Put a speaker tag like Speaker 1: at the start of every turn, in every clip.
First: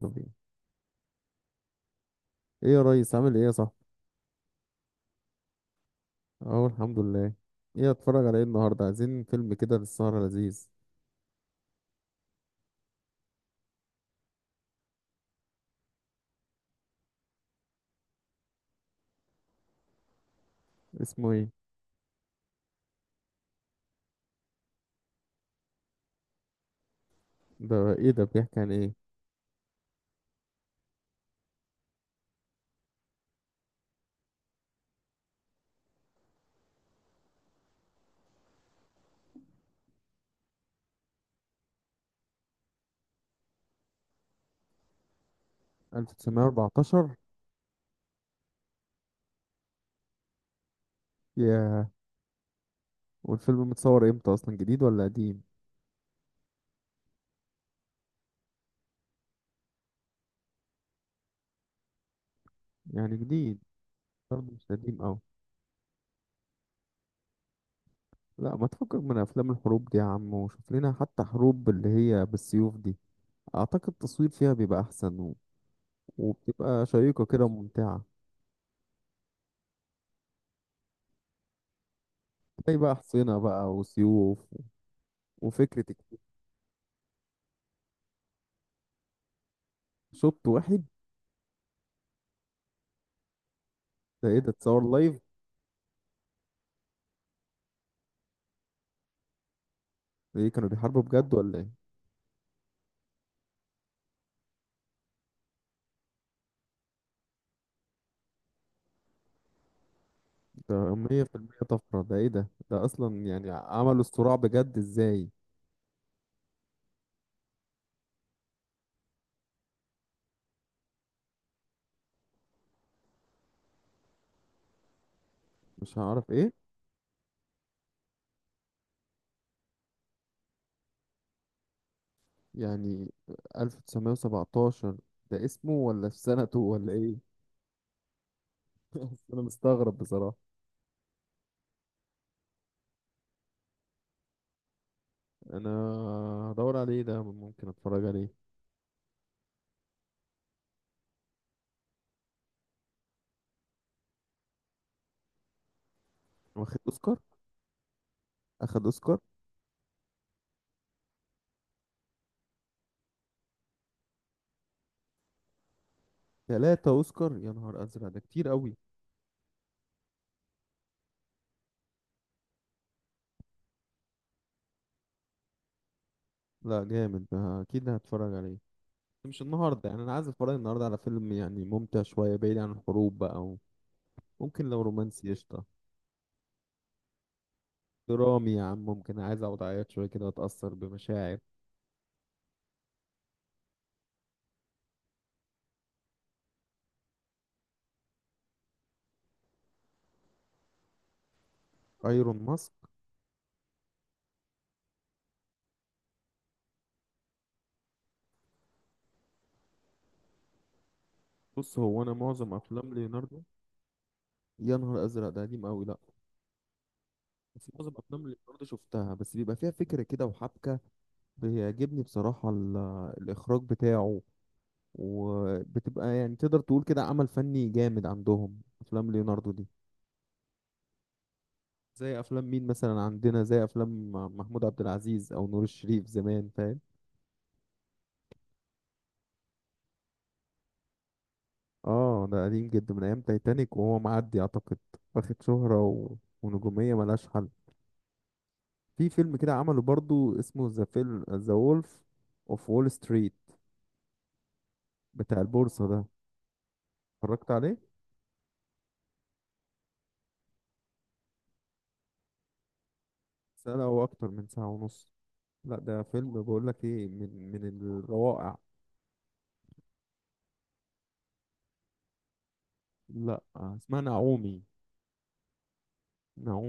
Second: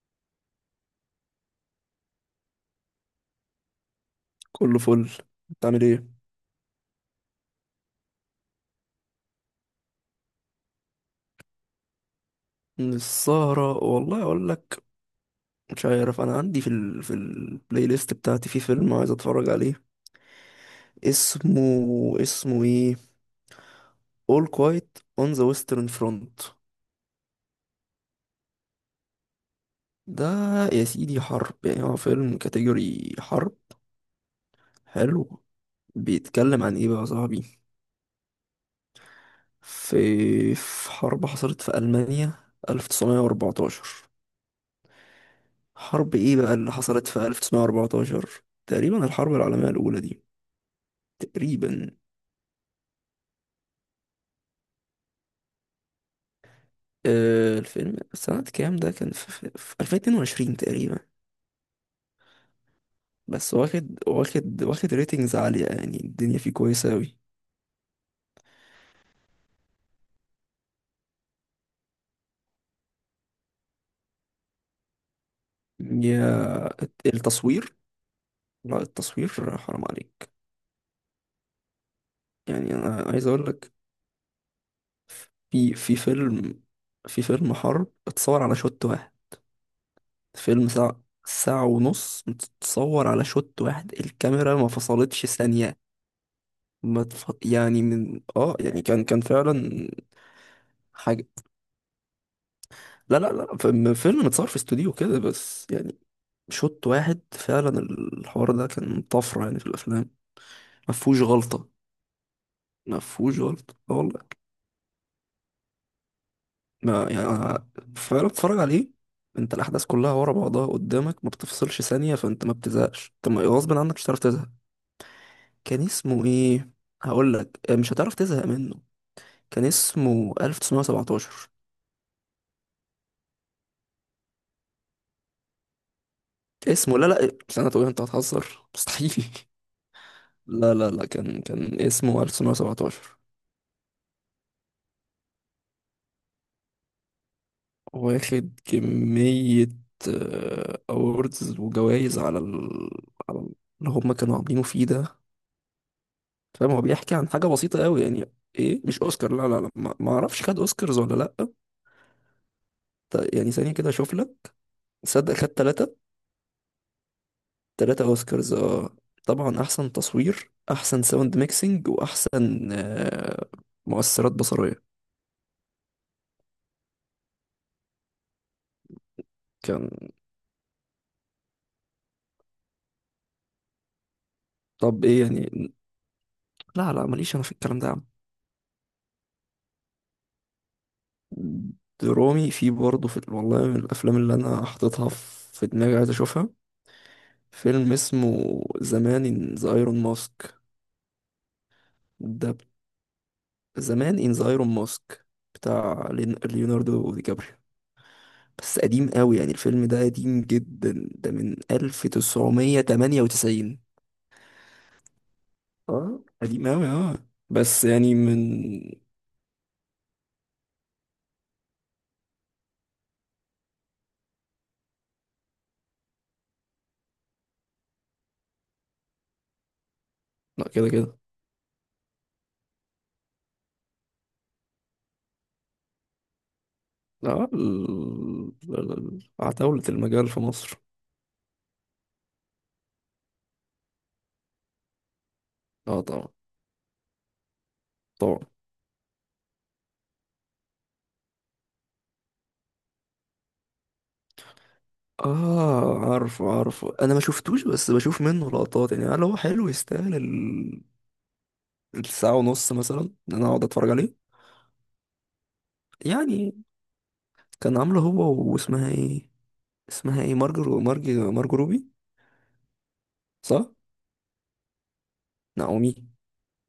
Speaker 1: طب ايه؟ إيه يا ريس، عامل ايه يا صاحبي؟
Speaker 2: كله فل. بتعمل ايه؟
Speaker 1: اهو، الحمد لله. ايه اتفرج على ايه النهارده؟ عايزين فيلم كده للسهرة لذيذ.
Speaker 2: من السهرة والله اقول لك، مش عارف انا عندي في البلاي ليست بتاعتي في فيلم عايز اتفرج عليه.
Speaker 1: اسمه ايه؟
Speaker 2: اسمه، اسمه ايه؟ All Quiet on the Western Front.
Speaker 1: ده ايه ده؟ بيحكي عن ايه؟
Speaker 2: ده يا سيدي حرب، يعني هو فيلم كاتيجوري حرب حلو. بيتكلم عن ايه بقى يا صاحبي؟ في حرب حصلت في ألمانيا 1914. حرب ايه بقى اللي حصلت
Speaker 1: 1914؟
Speaker 2: في 1914؟ تقريبا الحرب العالمية الأولى دي.
Speaker 1: ياه.
Speaker 2: تقريبا
Speaker 1: والفيلم متصور امتى اصلا؟ جديد ولا قديم؟
Speaker 2: آه، الفيلم سنة كام ده؟ كان في 2022 تقريبا.
Speaker 1: يعني
Speaker 2: بس
Speaker 1: جديد.
Speaker 2: واخد
Speaker 1: برضه مش قديم اوي.
Speaker 2: ريتنجز عالية، يعني الدنيا فيه كويسة أوي.
Speaker 1: لا، ما تفكك من افلام الحروب دي يا عم، وشوف لنا حتى حروب اللي هي بالسيوف دي. اعتقد التصوير فيها بيبقى احسن
Speaker 2: يا
Speaker 1: وبتبقى شيقة كده
Speaker 2: التصوير،
Speaker 1: وممتعة.
Speaker 2: لا التصوير حرام عليك. يعني
Speaker 1: تلاقي بقى
Speaker 2: أنا عايز
Speaker 1: حصينة
Speaker 2: أقول لك،
Speaker 1: بقى وسيوف
Speaker 2: في
Speaker 1: وفكرة.
Speaker 2: في فيلم في فيلم حرب اتصور على شوت واحد.
Speaker 1: شوط
Speaker 2: فيلم
Speaker 1: واحد.
Speaker 2: ساعة، ساعة ونص متصور على شوت واحد،
Speaker 1: ده ايه ده،
Speaker 2: الكاميرا ما
Speaker 1: اتصور لايف؟
Speaker 2: فصلتش ثانية. ما تف... يعني من اه يعني كان فعلا
Speaker 1: ده ايه، كانوا بيحاربوا
Speaker 2: حاجة.
Speaker 1: بجد ولا ايه؟
Speaker 2: لا لا لا، فيلم متصور في استوديو كده، بس يعني شوط واحد فعلا. الحوار ده كان طفرة يعني في الأفلام.
Speaker 1: ده
Speaker 2: ما
Speaker 1: مية
Speaker 2: فيهوش
Speaker 1: في المية
Speaker 2: غلطة،
Speaker 1: طفرة. ده ايه ده؟ ده
Speaker 2: ما
Speaker 1: اصلا
Speaker 2: فيهوش
Speaker 1: يعني
Speaker 2: غلطة آه
Speaker 1: عملوا
Speaker 2: والله.
Speaker 1: الصراع بجد ازاي؟
Speaker 2: ما يعني أنا فعلا بتتفرج عليه، انت الأحداث كلها ورا بعضها قدامك، ما بتفصلش ثانية، فانت ما بتزهقش. انت ما- غصب عنك مش هتعرف تزهق. كان
Speaker 1: مش هعرف
Speaker 2: اسمه
Speaker 1: ايه.
Speaker 2: ايه؟ هقول لك. آه، مش هتعرف تزهق منه. كان اسمه 1917.
Speaker 1: يعني 1917، ده اسمه ولا في سنته ولا
Speaker 2: اسمه؟ لا
Speaker 1: ايه؟
Speaker 2: لا، سنة ايه؟ انت هتهزر؟ مستحيل.
Speaker 1: بس انا مستغرب بصراحة.
Speaker 2: لا لا لا، كان اسمه 1917.
Speaker 1: انا هدور عليه، ده ممكن اتفرج عليه.
Speaker 2: واخد كمية أوردز وجوائز على على ال- اللي هم كانوا عاملينه فيه ده، فاهم؟
Speaker 1: واخد
Speaker 2: هو بيحكي
Speaker 1: اوسكار؟
Speaker 2: عن حاجة بسيطة أوي يعني. إيه،
Speaker 1: اخد
Speaker 2: مش
Speaker 1: اوسكار.
Speaker 2: أوسكار، لا لا لا، ما أعرفش، خد أوسكارز ولا لأ. يعني ثانية كده أشوف لك. صدق، خد تلاتة.
Speaker 1: 3 اوسكار؟ يا نهار
Speaker 2: تلاتة
Speaker 1: ازرق، ده كتير
Speaker 2: أوسكارز،
Speaker 1: قوي.
Speaker 2: آه. طبعا أحسن تصوير، أحسن ساوند ميكسينج، وأحسن آه، مؤثرات بصرية.
Speaker 1: لا جامد، ده اكيد هتفرج عليه. مش
Speaker 2: كان.
Speaker 1: النهارده، يعني انا عايز اتفرج النهارده على فيلم يعني ممتع شويه بعيد عن الحروب بقى. ممكن لو
Speaker 2: طب إيه
Speaker 1: رومانسي قشطة.
Speaker 2: يعني؟ لا لا، ماليش أنا في الكلام ده.
Speaker 1: درامي يا عم، ممكن عايز اقعد اعيط شوية كده واتأثر بمشاعر.
Speaker 2: درامي؟ في، برضه في والله من الافلام اللي انا حاططها في دماغي، عايز اشوفها. فيلم اسمه زمان ان ذا ايرون ماسك.
Speaker 1: ايرون
Speaker 2: ده ب-
Speaker 1: ماسك؟
Speaker 2: زمان ان ذا ايرون ماسك، بتاع ليوناردو دي كابريو. بس قديم قوي يعني، الفيلم ده قديم جدا، ده من
Speaker 1: بص، هو انا معظم افلام ليوناردو.
Speaker 2: 1998.
Speaker 1: يا نهار ازرق، ده قديم قوي، لا.
Speaker 2: اه قديم قوي اه.
Speaker 1: بس
Speaker 2: بس
Speaker 1: معظم
Speaker 2: يعني
Speaker 1: افلام
Speaker 2: من.
Speaker 1: ليوناردو شفتها، بس بيبقى فيها فكرة كده وحبكة. بيعجبني بصراحة الاخراج بتاعه. وبتبقى يعني تقدر تقول كده عمل فني جامد، عندهم افلام ليوناردو دي.
Speaker 2: لا، كده كده.
Speaker 1: زي افلام مين مثلا عندنا؟ زي افلام محمود عبد العزيز او نور الشريف زمان، فاهم؟
Speaker 2: لا عتاولة المجال في مصر.
Speaker 1: اه، ده قديم جدا، من ايام تايتانيك وهو معدي اعتقد. واخد شهرة
Speaker 2: اه طبعا.
Speaker 1: ونجومية ملهاش حل.
Speaker 2: طبعا.
Speaker 1: في فيلم كده عمله برضو اسمه ذا وولف اوف وول ستريت، بتاع البورصة
Speaker 2: اه
Speaker 1: ده.
Speaker 2: عارفه عارفه، انا ما
Speaker 1: اتفرجت
Speaker 2: شفتوش
Speaker 1: عليه.
Speaker 2: بس بشوف منه لقطات. يعني هل هو حلو، يستاهل الساعة ونص مثلا، ان انا اقعد
Speaker 1: سنة
Speaker 2: اتفرج
Speaker 1: او
Speaker 2: عليه؟
Speaker 1: اكتر من ساعة ونص. لا ده فيلم،
Speaker 2: يعني
Speaker 1: بقول لك ايه، من
Speaker 2: كان عامله هو
Speaker 1: الروائع.
Speaker 2: واسمها ايه؟ اسمها ايه، مارجو مارجو روبي؟
Speaker 1: لا
Speaker 2: صح،
Speaker 1: اسمها نعومي.
Speaker 2: نعومي.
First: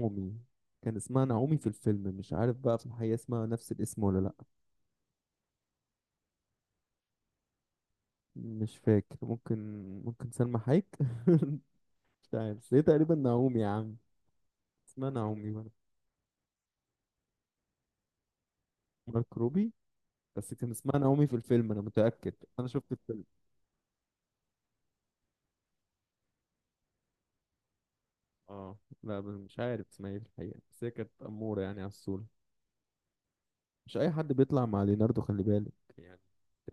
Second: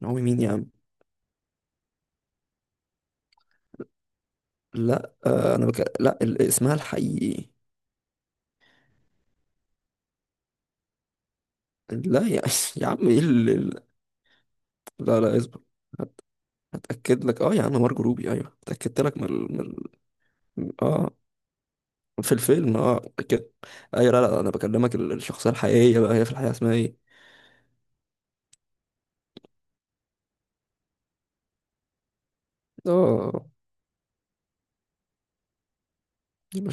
Speaker 2: نعومي مين يا عم؟
Speaker 1: كان اسمها نعومي في الفيلم، مش عارف بقى في الحقيقة اسمها نفس الاسم ولا لا.
Speaker 2: لا آه، انا بك... لا ال... اسمها الحقيقي.
Speaker 1: مش فاكر، ممكن. ممكن سلمى حايك.
Speaker 2: لا
Speaker 1: مش
Speaker 2: يا،
Speaker 1: عارف، بس هي
Speaker 2: يا عم،
Speaker 1: تقريبا
Speaker 2: ايه
Speaker 1: نعومي يا عم. اسمها
Speaker 2: لا لا،
Speaker 1: نعومي
Speaker 2: اصبر،
Speaker 1: بقى.
Speaker 2: هتأكد لك. اه يا عم مارجو روبي، ايوه، اتأكدت لك من
Speaker 1: مارك روبي. بس
Speaker 2: من
Speaker 1: كان اسمها
Speaker 2: اه.
Speaker 1: نعومي في الفيلم، انا
Speaker 2: في
Speaker 1: متأكد. انا
Speaker 2: الفيلم
Speaker 1: شفت
Speaker 2: اه
Speaker 1: الفيلم.
Speaker 2: كده. اي لا لا، انا بكلمك الشخصيه الحقيقيه بقى، هي في الحقيقه اسمها ايه؟
Speaker 1: اه لا، بس مش عارف اسمها ايه في الحقيقة، بس هي كانت أمورة يعني على الصورة.
Speaker 2: اه،
Speaker 1: مش اي حد بيطلع مع ليناردو، خلي بالك. يعني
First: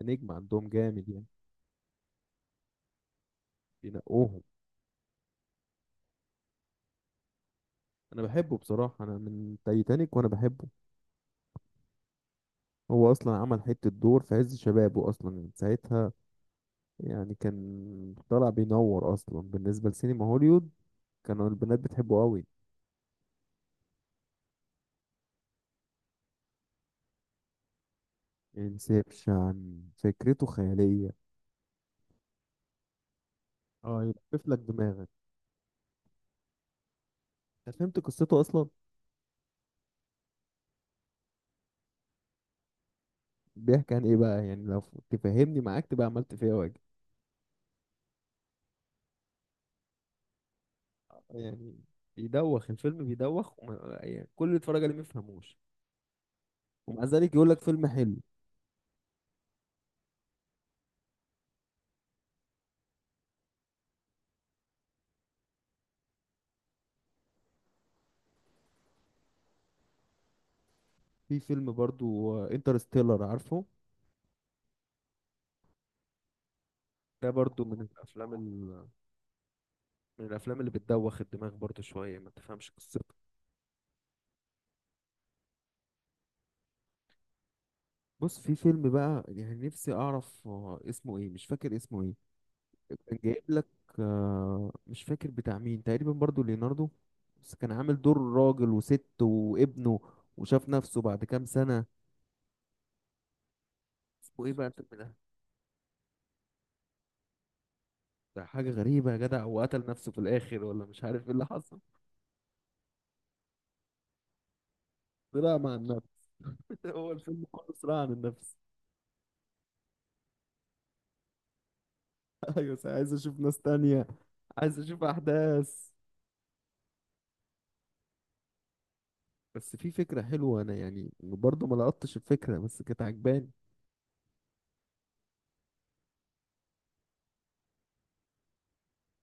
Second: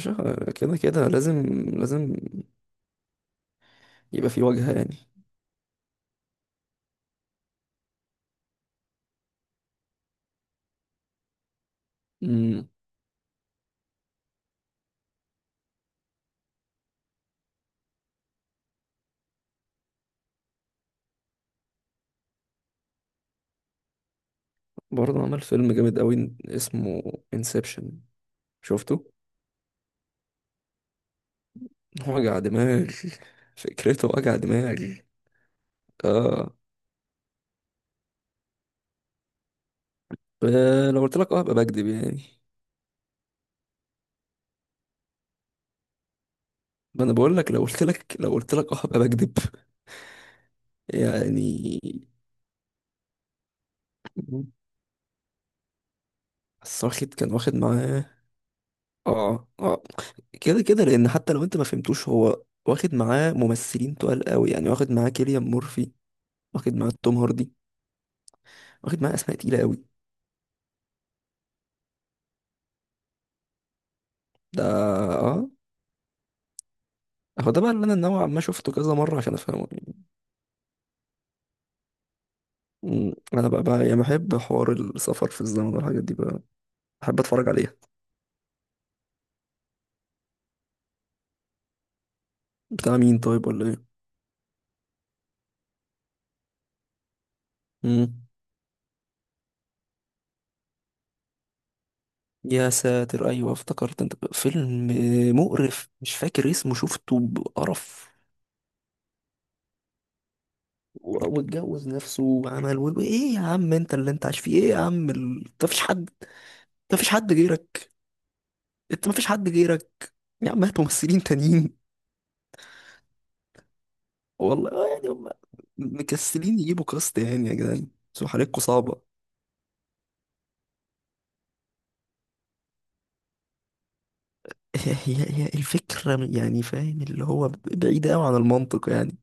Speaker 1: ده نجم عندهم
Speaker 2: كده
Speaker 1: جامد
Speaker 2: كده
Speaker 1: يعني.
Speaker 2: لازم. لازم يبقى
Speaker 1: بينقوهم.
Speaker 2: في وجهه يعني.
Speaker 1: انا بحبه بصراحة، انا من تايتانيك وانا بحبه.
Speaker 2: امم.
Speaker 1: هو اصلا عمل حتة دور في عز شبابه اصلا من ساعتها. يعني كان طالع بينور اصلا بالنسبة لسينما هوليوود. كانوا البنات بتحبه قوي.
Speaker 2: برضه عمل فيلم جامد قوي اسمه انسبشن. شفته،
Speaker 1: انسبشن فكرته خيالية.
Speaker 2: وجع دماغ.
Speaker 1: اه،
Speaker 2: فكرته وجع
Speaker 1: يلفف لك
Speaker 2: دماغ.
Speaker 1: دماغك.
Speaker 2: اه.
Speaker 1: انت فهمت قصته اصلا؟
Speaker 2: آه، لو قلت لك اه ابقى بكذب يعني.
Speaker 1: بيحكي عن ايه بقى يعني، لو تفهمني معاك تبقى عملت فيها واجب.
Speaker 2: ما انا بقول لك، لو قلت لك، لو قلت لك اه ابقى بكذب
Speaker 1: يعني
Speaker 2: يعني.
Speaker 1: بيدوخ الفيلم بيدوخ، وما يعني كل اللي اتفرج عليه ما يفهموش.
Speaker 2: بس
Speaker 1: ومع
Speaker 2: واخد، كان
Speaker 1: ذلك يقول
Speaker 2: واخد
Speaker 1: لك فيلم
Speaker 2: معاه.
Speaker 1: حلو.
Speaker 2: اه اه، كده كده. لان حتى لو انت ما فهمتوش، هو واخد معاه ممثلين تقال قوي يعني. واخد معاه كيليان مورفي، واخد معاه توم هاردي، واخد معاه اسماء تقيله قوي.
Speaker 1: في فيلم برضو انترستيلر، عارفه؟
Speaker 2: ده اه.
Speaker 1: ده
Speaker 2: هو
Speaker 1: برضو
Speaker 2: ده بقى اللي انا نوعا ما شفته كذا مره عشان افهمه يعني.
Speaker 1: من الافلام اللي بتدوخ الدماغ برضو شويه ما تفهمش قصته.
Speaker 2: أمم، انا بقى يعني بحب حوار السفر في الزمن والحاجات دي بقى، بحب اتفرج عليها.
Speaker 1: بص، في فيلم بقى يعني نفسي اعرف اسمه ايه، مش فاكر اسمه ايه.
Speaker 2: بتاع
Speaker 1: كان
Speaker 2: مين
Speaker 1: جايب
Speaker 2: طيب،
Speaker 1: لك.
Speaker 2: ولا ايه؟
Speaker 1: مش فاكر بتاع مين، تقريبا برضو ليوناردو. بس كان عامل دور
Speaker 2: أمم،
Speaker 1: راجل وست وابنه. وشاف نفسه بعد كام سنة.
Speaker 2: يا ساتر، ايوه افتكرت انت
Speaker 1: وايه بقى انت
Speaker 2: فيلم
Speaker 1: ده؟
Speaker 2: مقرف، مش فاكر اسمه، شفته بقرف.
Speaker 1: ده حاجة غريبة يا جدع، وقتل نفسه في الآخر ولا مش عارف ايه اللي حصل.
Speaker 2: واتجوز نفسه وعمل ايه يا عم، انت اللي انت عايش فيه ايه يا عم؟
Speaker 1: صراع
Speaker 2: انت
Speaker 1: مع
Speaker 2: مفيش حد،
Speaker 1: النفس.
Speaker 2: انت مفيش
Speaker 1: هو
Speaker 2: حد
Speaker 1: الفيلم كله
Speaker 2: غيرك،
Speaker 1: صراع عن النفس.
Speaker 2: انت مفيش حد غيرك. يا عم هات ممثلين تانيين.
Speaker 1: ايوه، بس عايز اشوف ناس تانية.
Speaker 2: والله
Speaker 1: عايز
Speaker 2: آه،
Speaker 1: اشوف
Speaker 2: يعني هم
Speaker 1: احداث.
Speaker 2: مكسلين يجيبوا كاست يعني يا جدعان، بس حالتكوا صعبة.
Speaker 1: بس في فكرة حلوة، انا يعني برضو ما لقطتش الفكرة، بس كانت عجباني.
Speaker 2: هي الفكرة يعني فاهم، اللي هو بعيدة أوي عن المنطق يعني.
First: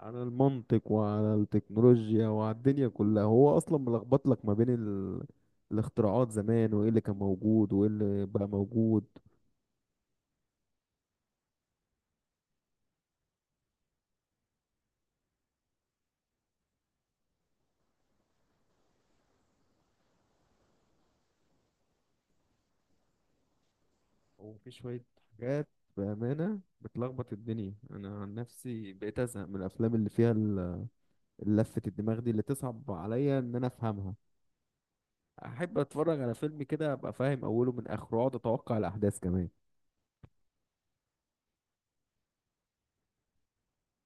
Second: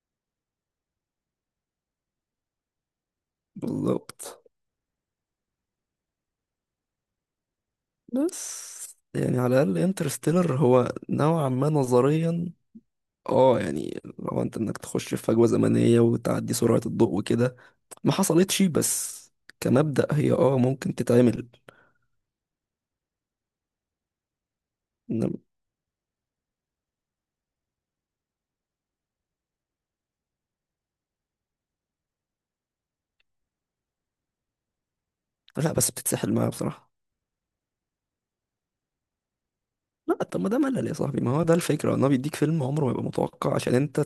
Speaker 1: على المنطق وعلى التكنولوجيا وعلى الدنيا كلها، هو اصلا ملخبط لك
Speaker 2: بالظبط.
Speaker 1: ما بين الاختراعات زمان، وايه اللي كان موجود وايه اللي بقى
Speaker 2: بس
Speaker 1: موجود.
Speaker 2: يعني على الأقل انترستيلر هو نوعا ما نظريا، اه يعني لو انك تخش في فجوة زمنية وتعدي سرعة الضوء وكده، ما حصلتش بس كمبدأ هي اه ممكن تتعمل.
Speaker 1: وفي شوية
Speaker 2: إنما-
Speaker 1: حاجات، بأمانة بتلخبط الدنيا. انا عن نفسي بقيت ازهق من الافلام اللي فيها لفة الدماغ دي، اللي تصعب عليا ان انا افهمها.
Speaker 2: لا
Speaker 1: احب
Speaker 2: بس
Speaker 1: اتفرج
Speaker 2: بتتسحل
Speaker 1: على
Speaker 2: معايا
Speaker 1: فيلم
Speaker 2: بصراحة.
Speaker 1: كده، ابقى فاهم اوله من اخره، اقعد اتوقع الاحداث كمان.
Speaker 2: لا، طب ما ده ملل يا صاحبي. ما هو ده الفكرة، ان هو بيديك فيلم عمره ما يبقى متوقع، عشان انت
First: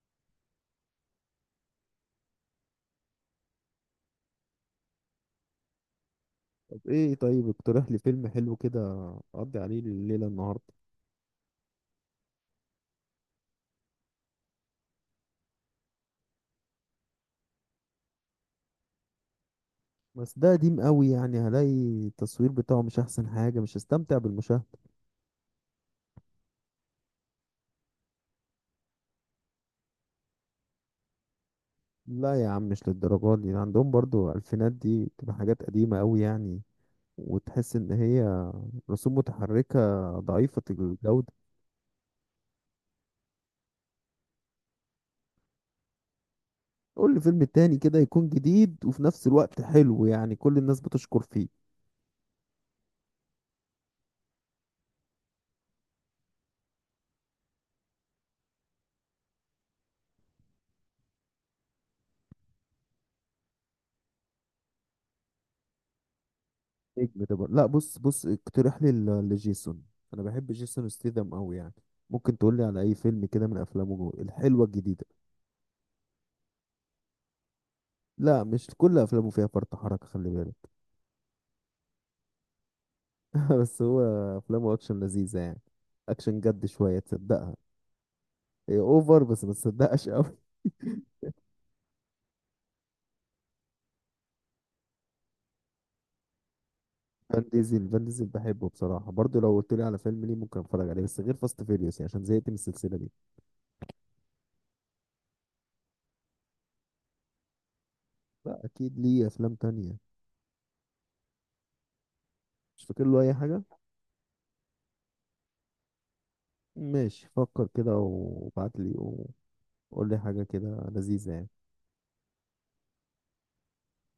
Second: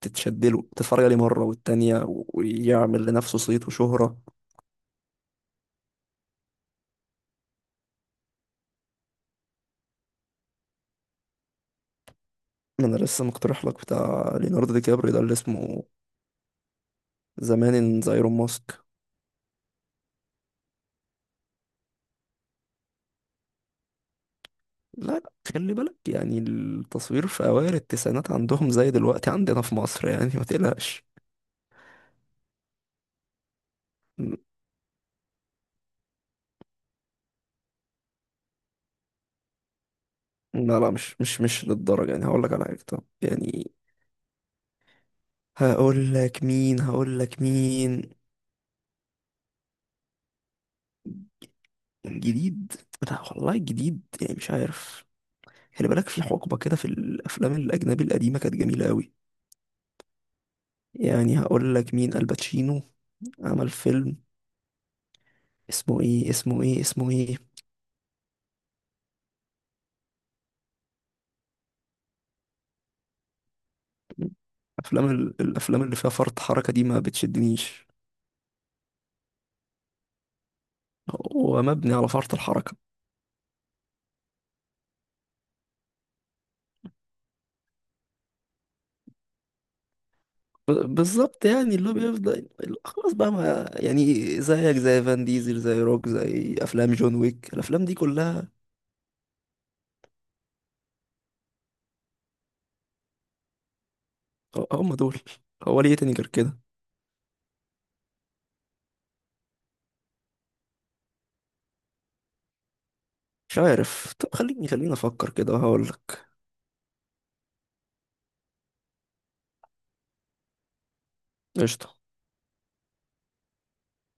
Speaker 2: تتشدله تتفرج عليه مرة والتانية، ويعمل لنفسه صيت وشهرة.
Speaker 1: طب ايه؟ طيب اقترح لي فيلم حلو كده. اقضي عليه الليلة النهاردة.
Speaker 2: انا لسه مقترح لك بتاع ليوناردو دي كابريو ده اللي اسمه زمان ان ذا ايرون ماسك.
Speaker 1: بس ده قديم قوي، يعني هلاقي التصوير بتاعه مش احسن حاجة، مش هستمتع بالمشاهدة.
Speaker 2: لا لا، خلي بالك، يعني التصوير في أوائل التسعينات عندهم زي دلوقتي عندنا في مصر يعني، ما تقلقش.
Speaker 1: لا يا عم، مش للدرجة دي، عندهم برضو الفينات دي بتبقى حاجات قديمة قوي يعني. وتحس ان هي رسوم متحركة ضعيفة
Speaker 2: لا لا، مش
Speaker 1: الجودة.
Speaker 2: مش مش للدرجة يعني. هقول لك على حاجة، طب يعني. هقول لك مين،
Speaker 1: قول لي
Speaker 2: هقول لك
Speaker 1: فيلم تاني كده
Speaker 2: مين.
Speaker 1: يكون جديد وفي نفس الوقت حلو، يعني كل الناس بتشكر فيه.
Speaker 2: جديد. لا والله جديد يعني مش عارف. خلي بالك، في حقبة كده في الأفلام الأجنبي القديمة كانت جميلة أوي. يعني هقول لك مين، الباتشينو، عمل فيلم اسمه إيه، اسمه
Speaker 1: نجم ده
Speaker 2: إيه.
Speaker 1: بقى. لا، بص بص اقترح لي لجيسون. انا بحب جيسون ستيثم قوي يعني. ممكن تقول لي على اي فيلم كده من افلامه الحلوة الجديدة؟
Speaker 2: أفلام الأفلام اللي فيها فرط حركة دي ما بتشدنيش،
Speaker 1: لا، مش كل افلامه فيها فرط حركة، خلي بالك.
Speaker 2: هو مبني على فرط الحركة.
Speaker 1: بس هو افلامه اكشن لذيذه يعني. اكشن جد شويه تصدقها. هي اوفر بس ما تصدقش قوي
Speaker 2: بالظبط، يعني اللي هو بيفضل، اللي هو خلاص بقى، ما يعني زيك زي فان ديزل، زي روك، زي أفلام جون
Speaker 1: فان
Speaker 2: ويك، الأفلام
Speaker 1: ديزل
Speaker 2: دي
Speaker 1: فان ديزل
Speaker 2: كلها.
Speaker 1: بحبه بصراحه، برضو لو قلت لي على فيلم ليه ممكن اتفرج عليه، بس غير فاست فيريوس، يعني عشان زهقت من السلسله دي.
Speaker 2: هم دول، هو ليه تاني غير كده؟
Speaker 1: لا اكيد ليه افلام تانية. مش فاكر له اي
Speaker 2: مش
Speaker 1: حاجه.
Speaker 2: عارف. طب خليني أفكر كده وهقول لك.
Speaker 1: ماشي، فكر كده وابعت لي. وقول لي حاجه كده لذيذه يعني.
Speaker 2: قشطة.